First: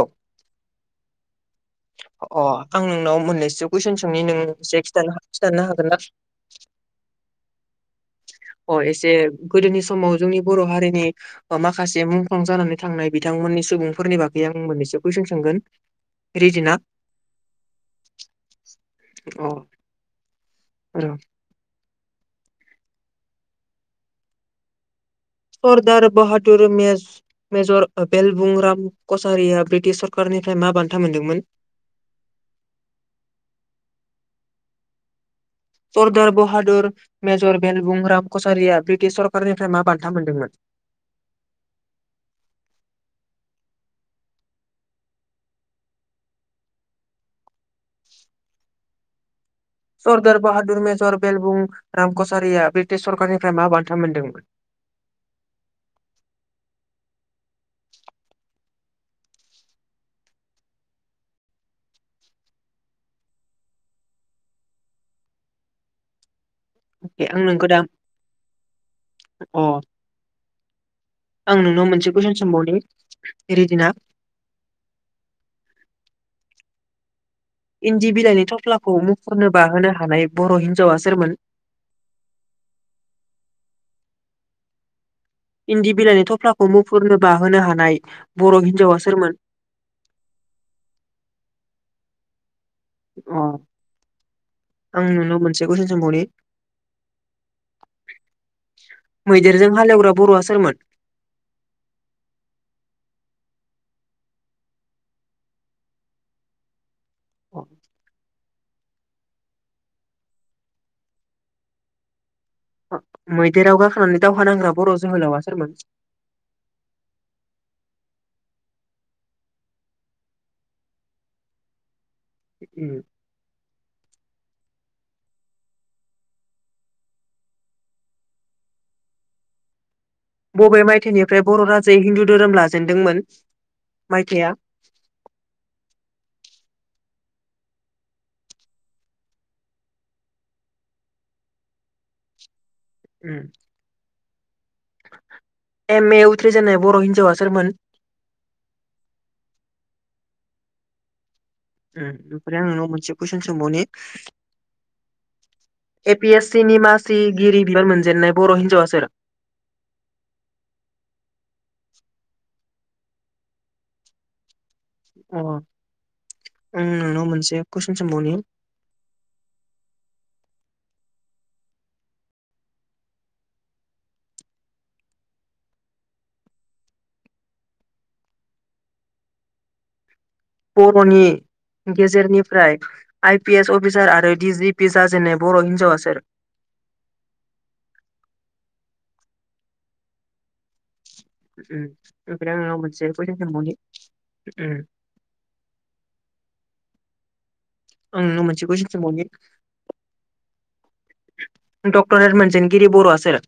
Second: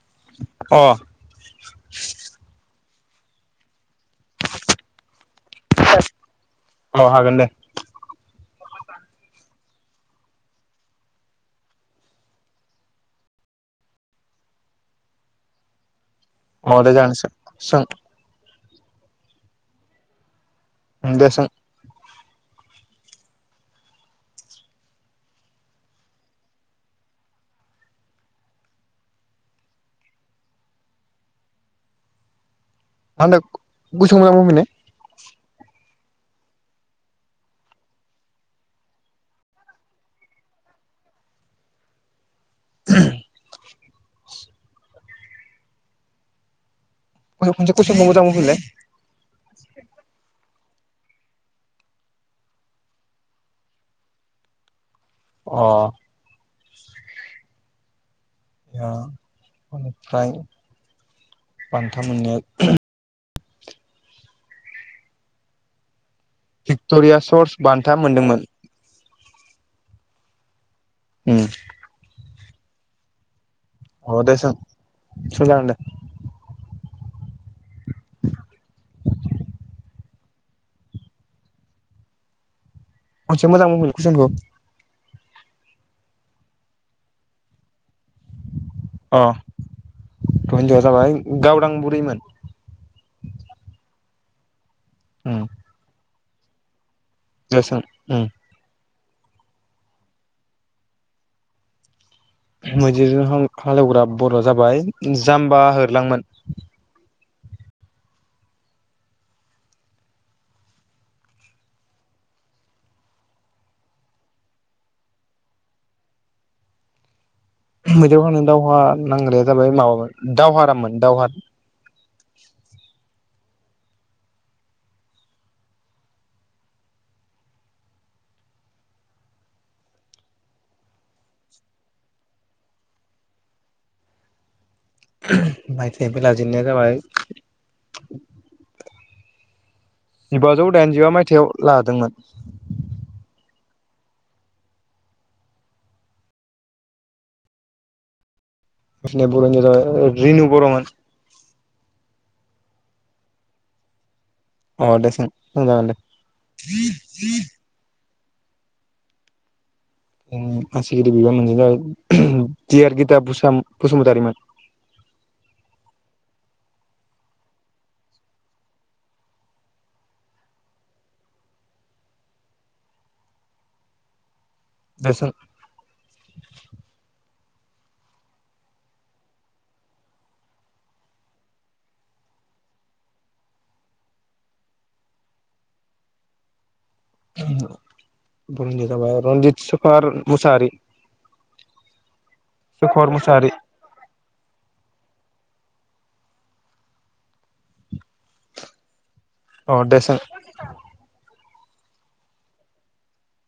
औ अ अ। आं नोंनाव मोननैसो कुइसन सोंनि नों एसे खिथानो खिन्थानो हागोन ना? औ हागोन दे अ एसे गोदोनि समाव जोंनि बर' हारिनि माखासे मुंख्लं जानानै थांनाय बिथांमोन नि सुबुंफोरनि बागै आं मोननैसो कुइसन सोंगोन। रेडि ना अ जागोन दे सों। अ। ओं र' दे सों। सर्दार बाहादुर मेजर बेलबुंराम कचारिया ब्रिटिश सरखारनि निफ्राय मा बान्था मोनदोंमोन? मा होन्दों गुसुं मोजां बुंफिनलाय। सर्दार बहाादुर मेजर बेलबुं राम कचारिया ब्रिटिश सरकारनिफ्राय मा बान्था मोनदोंमोन? [unintelligible] [inaudible] खनसे कुइसनखौ मोजां बुंफिनलाय? सरदार बाहादुर मेजर बेलबुं राम कचारिया ब्रिटिश सरखारारनिफ्राय मा बान्था मोनदोंमोन? अ अ निफ्राय बान्था मोननाया भिक्ट'रिया आं सर्स नोंखौ दा बान्था मोनदोंमोन। अ। उम आं नोंनाव मोनसे कुइसन सोंबावनि। रिदिना अ दे सों जागोन दे इन्दि खनसे मोजां बुंफिनलाय कुइसनखौ? इन्दि बिलाइनि थफ्लाखौ मुफुरनो बाहोनो हानाय बर' हिन्जावा अ सोरमोन हिनजावआ जाबाय गावदां बुरैमोन। अ आं नुनो उम मोनसे कुइसन सोंबावनि? दे सों उम। मैदेरजों हालेवग्रा बर'आ सोरमोन? मैदेरजों हालेवग्रा बर' जाबाय जाम्बा होरलांमोन। औ। मैदेराव गाखोनानै दावहा नांग्रा बर' जोहोलावा सोरमोन? मैदेरआव खोना दावहा नांग्राया जाबाय माबामोन दावहारामोन दावहाराम। उ बबे मायथाइनिफ्राय बर' राजायै हिन्दु धोरोम लाजेनदोंमोन मायथाइया? माइफेफलाजेननाया जाबाय जिबाजौ दाइनजिबा मायथायाइाव लादोंमोन। उ एम ए उथ्रिजानाय बर' हिन्जावा सोरारमोन? बि बर'निेर जाबाय रिेनु बर'मोन। उ ओमफ्राय आं न' मोनसे कुइसन सोंबावनि? अ दे सों जागोन दे ए पि एस सि नि मासिगिरि बि मोनजेननाय बर' हिन्जावा सोर? मासिगिरि बिबान मोनजेन नाया डआर गिता बसुमतारिमोन अ आं नोंनाव मोनसे कुइसन सोंबावनि? [inaudible] [unintelligible] देसों बर'नि गेजेरनिफ्राय आइपि एस अफिसार आरो डि जिपि जाजेननाय बर हिन्जावा सोर बुंनि जाबाय रनजित सफार मुसारि उम ओमफ्राय आङो मोनसे कइसन मुसाहारि सोनबावनि उम आं नोंनाव मोनसे कुयसन सोंबावनि। अ द सों। डक्टरेट मोनजेनगिरि बर आ सोर?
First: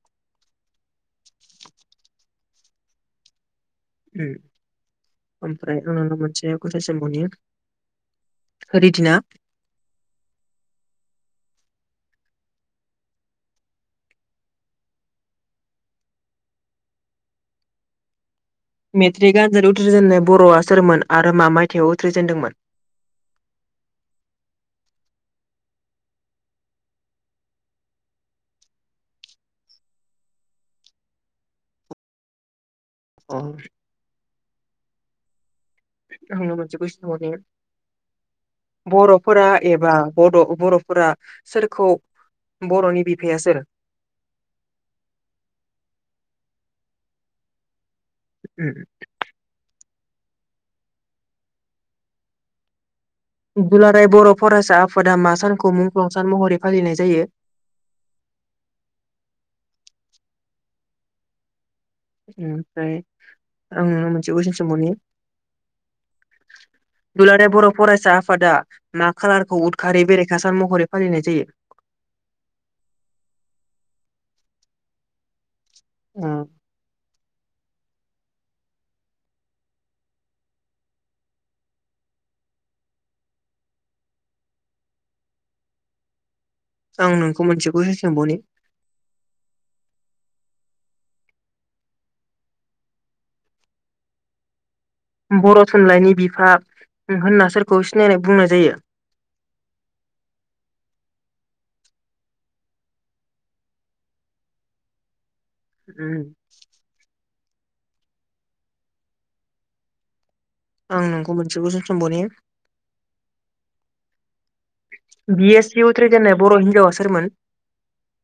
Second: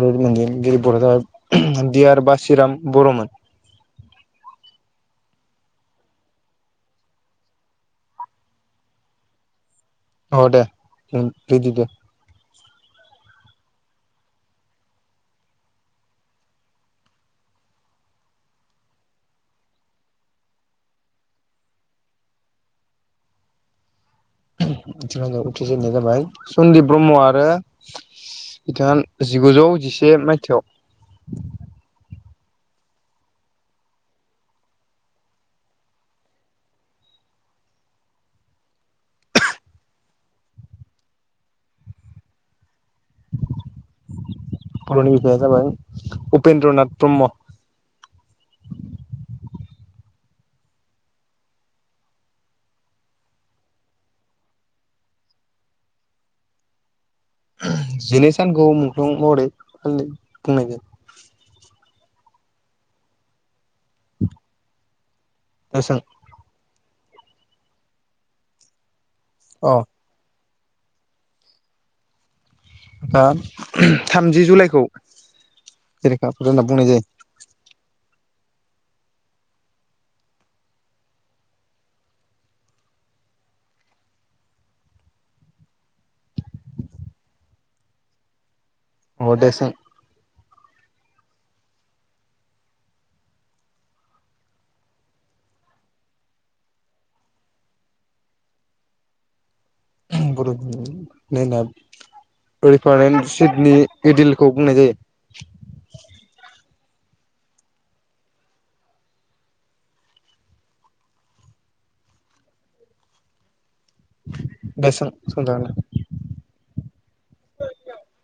ओ मोजेनगिरि बर आ जाबाय दि यार बासिराम बरमोन। उम ओमफ्राय आं मोनसे कुयसन सोंबावनि। हारिदिना औ दे उम रेदि दे मेट्रिक आनजाद उथ्रिजेननाय बरआ सोरमोन आरो मा मायथाइयाव उथ्रिजेनदोंमोन? [inaudible] मेट्रीक आनजाद उथ्रिजेननाय जाबाय सनदिप ब्रह्म आरो बिथाङा जिगुजौ जिसे मायथायाव। आ आङो मोनसे कुयसन सोंबावनि। बरफोरा एबा बड बरफोरा सोरखौ बर'नि बिफाया सोर बरनि बिफाया जाबाय उप उपेन्द्रनाथ ब्रह्म। उम दुलाराय बर फरायसा आफादा मा सानखौ मुंख्लं सान महरै फालिनाय जायो। जिनै सानखौ मुंख्लं महरै फालि बुंनाय जायो। ओमफ्राय आं नोंनाव मोनसे मोनसे कइसन सोंबावनि। दे सों। दुलाराय बर फरायसा आफादा ना खालारखौ अ उदखारि बेरेखा सा सान महरै फालिनाय जायो। आ थामजि जुलाइखौ उम जेरेखाफोर होनना बुंनाय जायो। आं नोंखौ मोनसे कुइसन सोंबावनि। अ दे सों। बर थुनलाइनि बिफा उम होनना सोरखौ सिनायनाय बुंनाय जायो। [unintelligible] रिफारेन सिदनि इदिलखौ बुंनाय जायो। उम आं नोंखौ मोनसे कुयसन समबावनि। दे सों बि एस सोंजागोन किउ उथ्रिजेननाय बर हिनजावा सोरमोन।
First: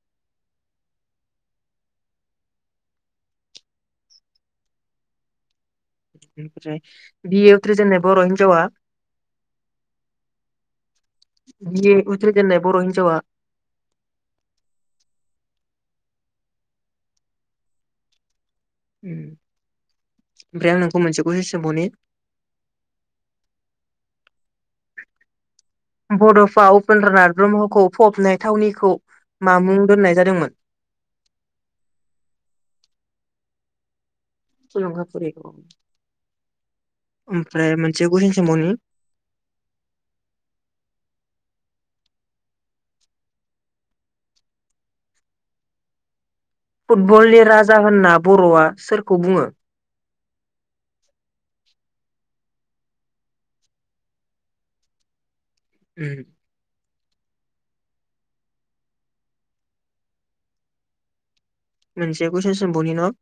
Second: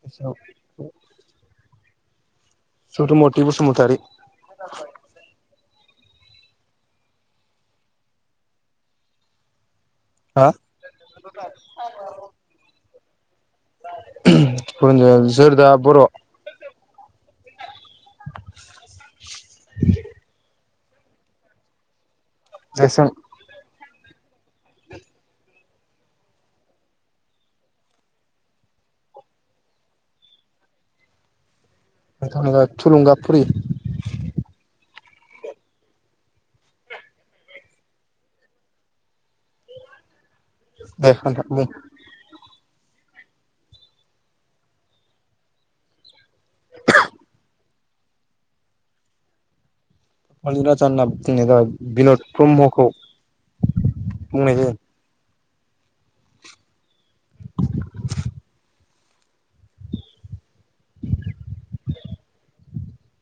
[unintelligible] सौथु मथि उसुमतारि। ओमफ्राय बि ए उथ्रि जेननाय बर हिनजावा हा बि ए उथ्रिजेननाय बर हिनजावा [unintelligible] जेरदा बर। [inaudible] उम ओमफ्राय आं नोंखौ मोनसे कुइसन सोंबावनि। दे सों। [inaudible] बडफा उपेन्द्रनाथ ब्रह्मखौ फबनाय थावनिखौ मा मुं दोननाय जादोंमोन। [unintelligible] थुलुंगा फुरि माफुरखौ। ओमफ्राय मोनसे कुइसन सोंबावनि। ओइ खानथाब बुं। फुटबलनि राजा होनना बर'आ सोरखौ बुङो। फुटबलनि राजा होनना बुंनाया जाबाय बिन'द ब्रह्मखौ। बुंनाय जायो। ओम। मोनसे कुइसन सोंमबावनिन'।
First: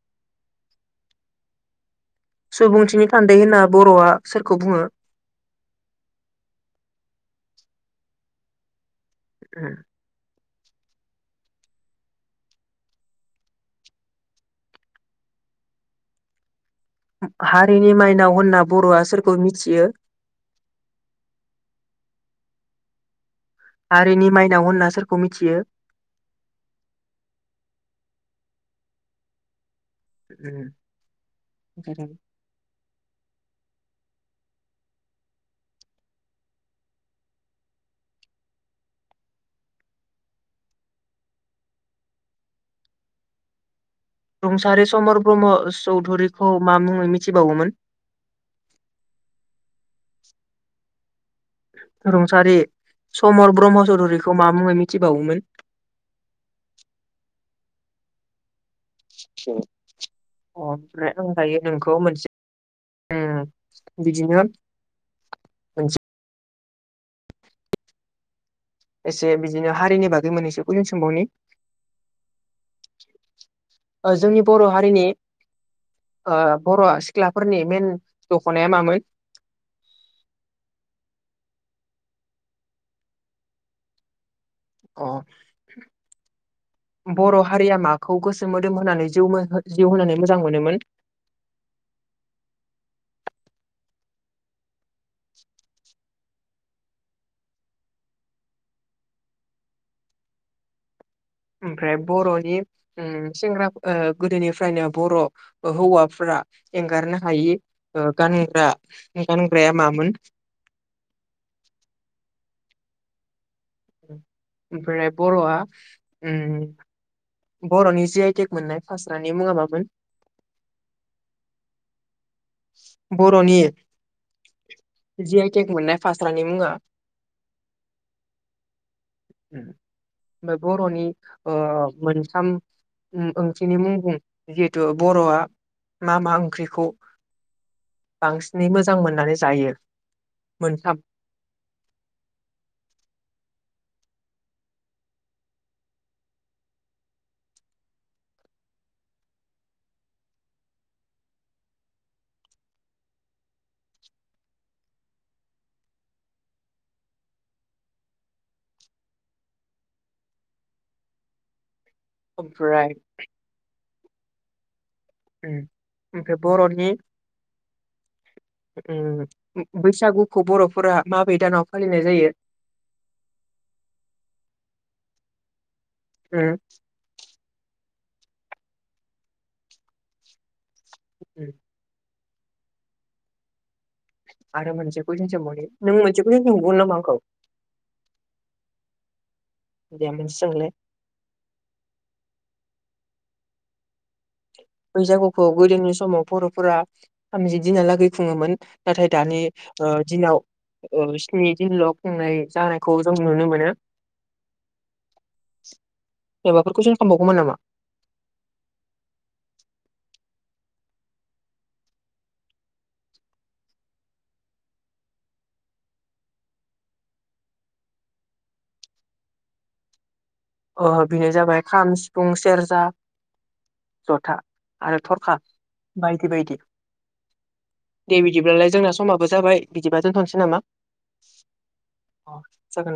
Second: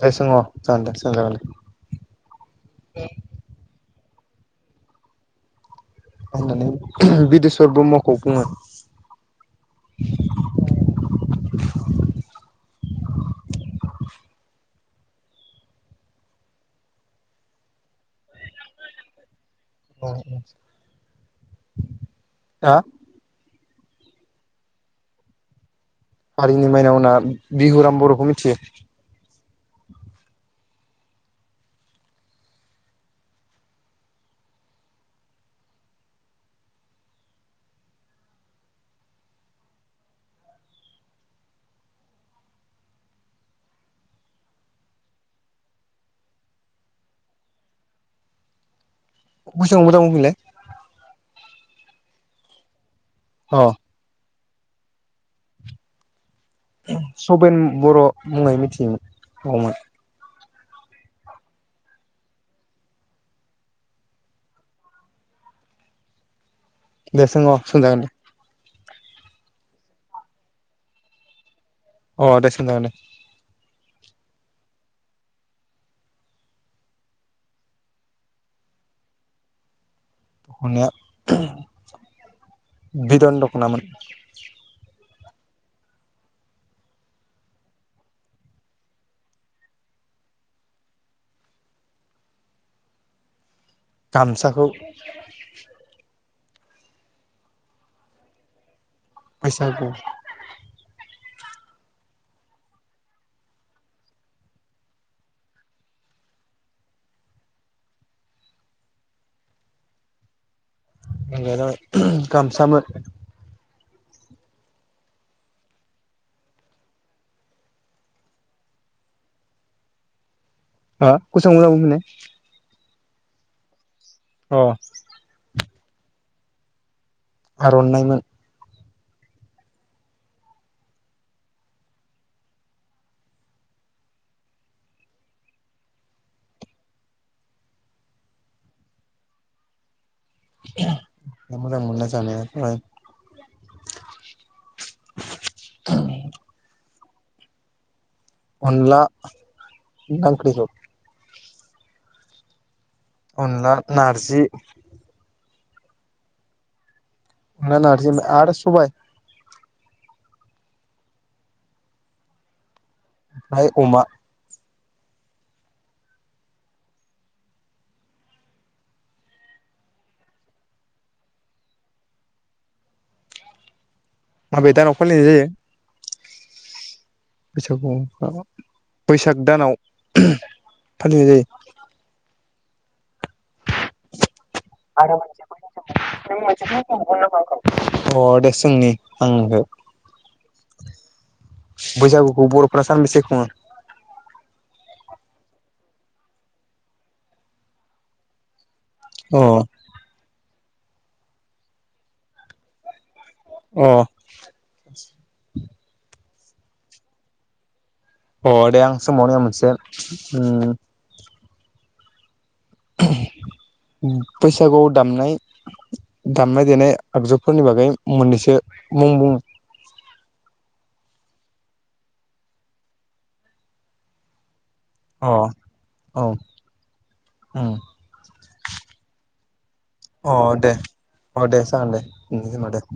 जाय सों अ जागोन दे सोंजागोन दे [inaudible] सुबुंथिनि थान्दै होनना बर'आ सोरखौ बुङो‌? होननानै बिदेस्वर ब्रह्मखौ बुङो। ओम। [inaudible] ओम हारिनि माइनाव होनना बर'आ सोरखौ मि अ'ह‌ हा हारिनि माइनाव होनना सोरखौ मिथियो? हारिनि माइनाव होनना बिहुराम बर'खौ मिथियो। ओम होम। रुंसारि समर ब्रह्म चौधुरिखौ मा मुङै मिथिबावोमोन? बैसोखौ मोजां बुंफैनलाय। रुंसारि समर अ ब्रह्म चौधुरि खौ मा मुङै मिथिबावोमोन? सबेन बर' मुङै मिथियोमोनबावोमोन। अके आं दायो नोंखौ मोनसे बिदिनो मोनसे। दे सोंङ सं जागोन दे। एसे बिदिनो हारिनि बागै मोनहैसो कुइसन सोमबावनि। अ देसून जागोन दे। ओ जोंनि बर' हारिनि ओ बर'आ सिख्लाफोरनि मेन दख'नाया मामोन? दखनाया बेदन दखनामोन। अ'। बर' हारिया माखौ गोसो मोदोम होनानै जिउ मो हो जिउ होनानै मोजां मोनोमोन? [inaudible] गामसाखौ बैसागु ओमफ्राय बर'नि ओम सेंग्रा ओ गोदोनिफ्रायनो बर' ओ हौवाफोरा एंगारनो हायि ओ गानग्रा गानग्राया मामोन? मानगोनां गामसामो। ओमफ्राहाय बर'आ ओम बर'नि जिआइटेक मोननाय फास्रानि मुङा मामोन? अ कुयसनखौ मोजां बुंफिनलाय। बर'नि अ जि आइ टेक मोननाय फास्रानि मुङा। आरननायमोन। बर'नि ओ मोनथाम ओम ओंख्रिनि मुं बुं जिहेथु बर'आ मा मा ओंख्रिखौ बांसिनै मोजां मोननानै जायो। मोनथाम मोजां मोननाय जानाया जाबाय [unintelligible] अनला [unintelligible] अनला, नारजि आरो नारजि आरो सबाय। ओमफ्राय ओमफ्राय अमा। उम ओमफ्राय बर'नि [inaudible] उम बैसागुखौ बर'फोरा माबे दानाव फालिनाय जायो? माबे दानाव फालिनाय जायो? उम। बैसागुआव हाबाब बैसाग दानाव ओम फालिनाय जायो। उम आरो अ मोनसेखौ दे। जों सोंबावनि नों मोनसेखौ जों सोंबावगोन नामा आंखौ जोंनि आंगो दे मोनसे सोंलाय बैसागुखौ बर' फ्रा सानबैसे खुङो। बैसागुखौ गोदोनि समाव बर'फोरा थामजि दिनाहा लागै खुङोमोन। नाथाय दानि अ ओ दिनाव ओ स्नि दिनल' खुंनाय जानायखौ जों नुनो मोनो। अ माबाफोरखौ कुइसन खामबावगौमोन नामा? अ दे आं सोंबावनि मोनसे उम। ओम बैसागुआव दामनाय दामनाय-देनाय आगजुफोरनि बागै मोननैसो मुं बुं ओ बेयो जाबाय खाम, सिफुं, सेरजा, जथा आरो थरखा अ औ बायदि-बायदि। उम दे बिदिब्लालाय जोंना समाबो जाबाय बिदिबा अ दोनथ'नोसै नामा दे अ दे जागोन दे अ दोननि खोमा दे। जागोन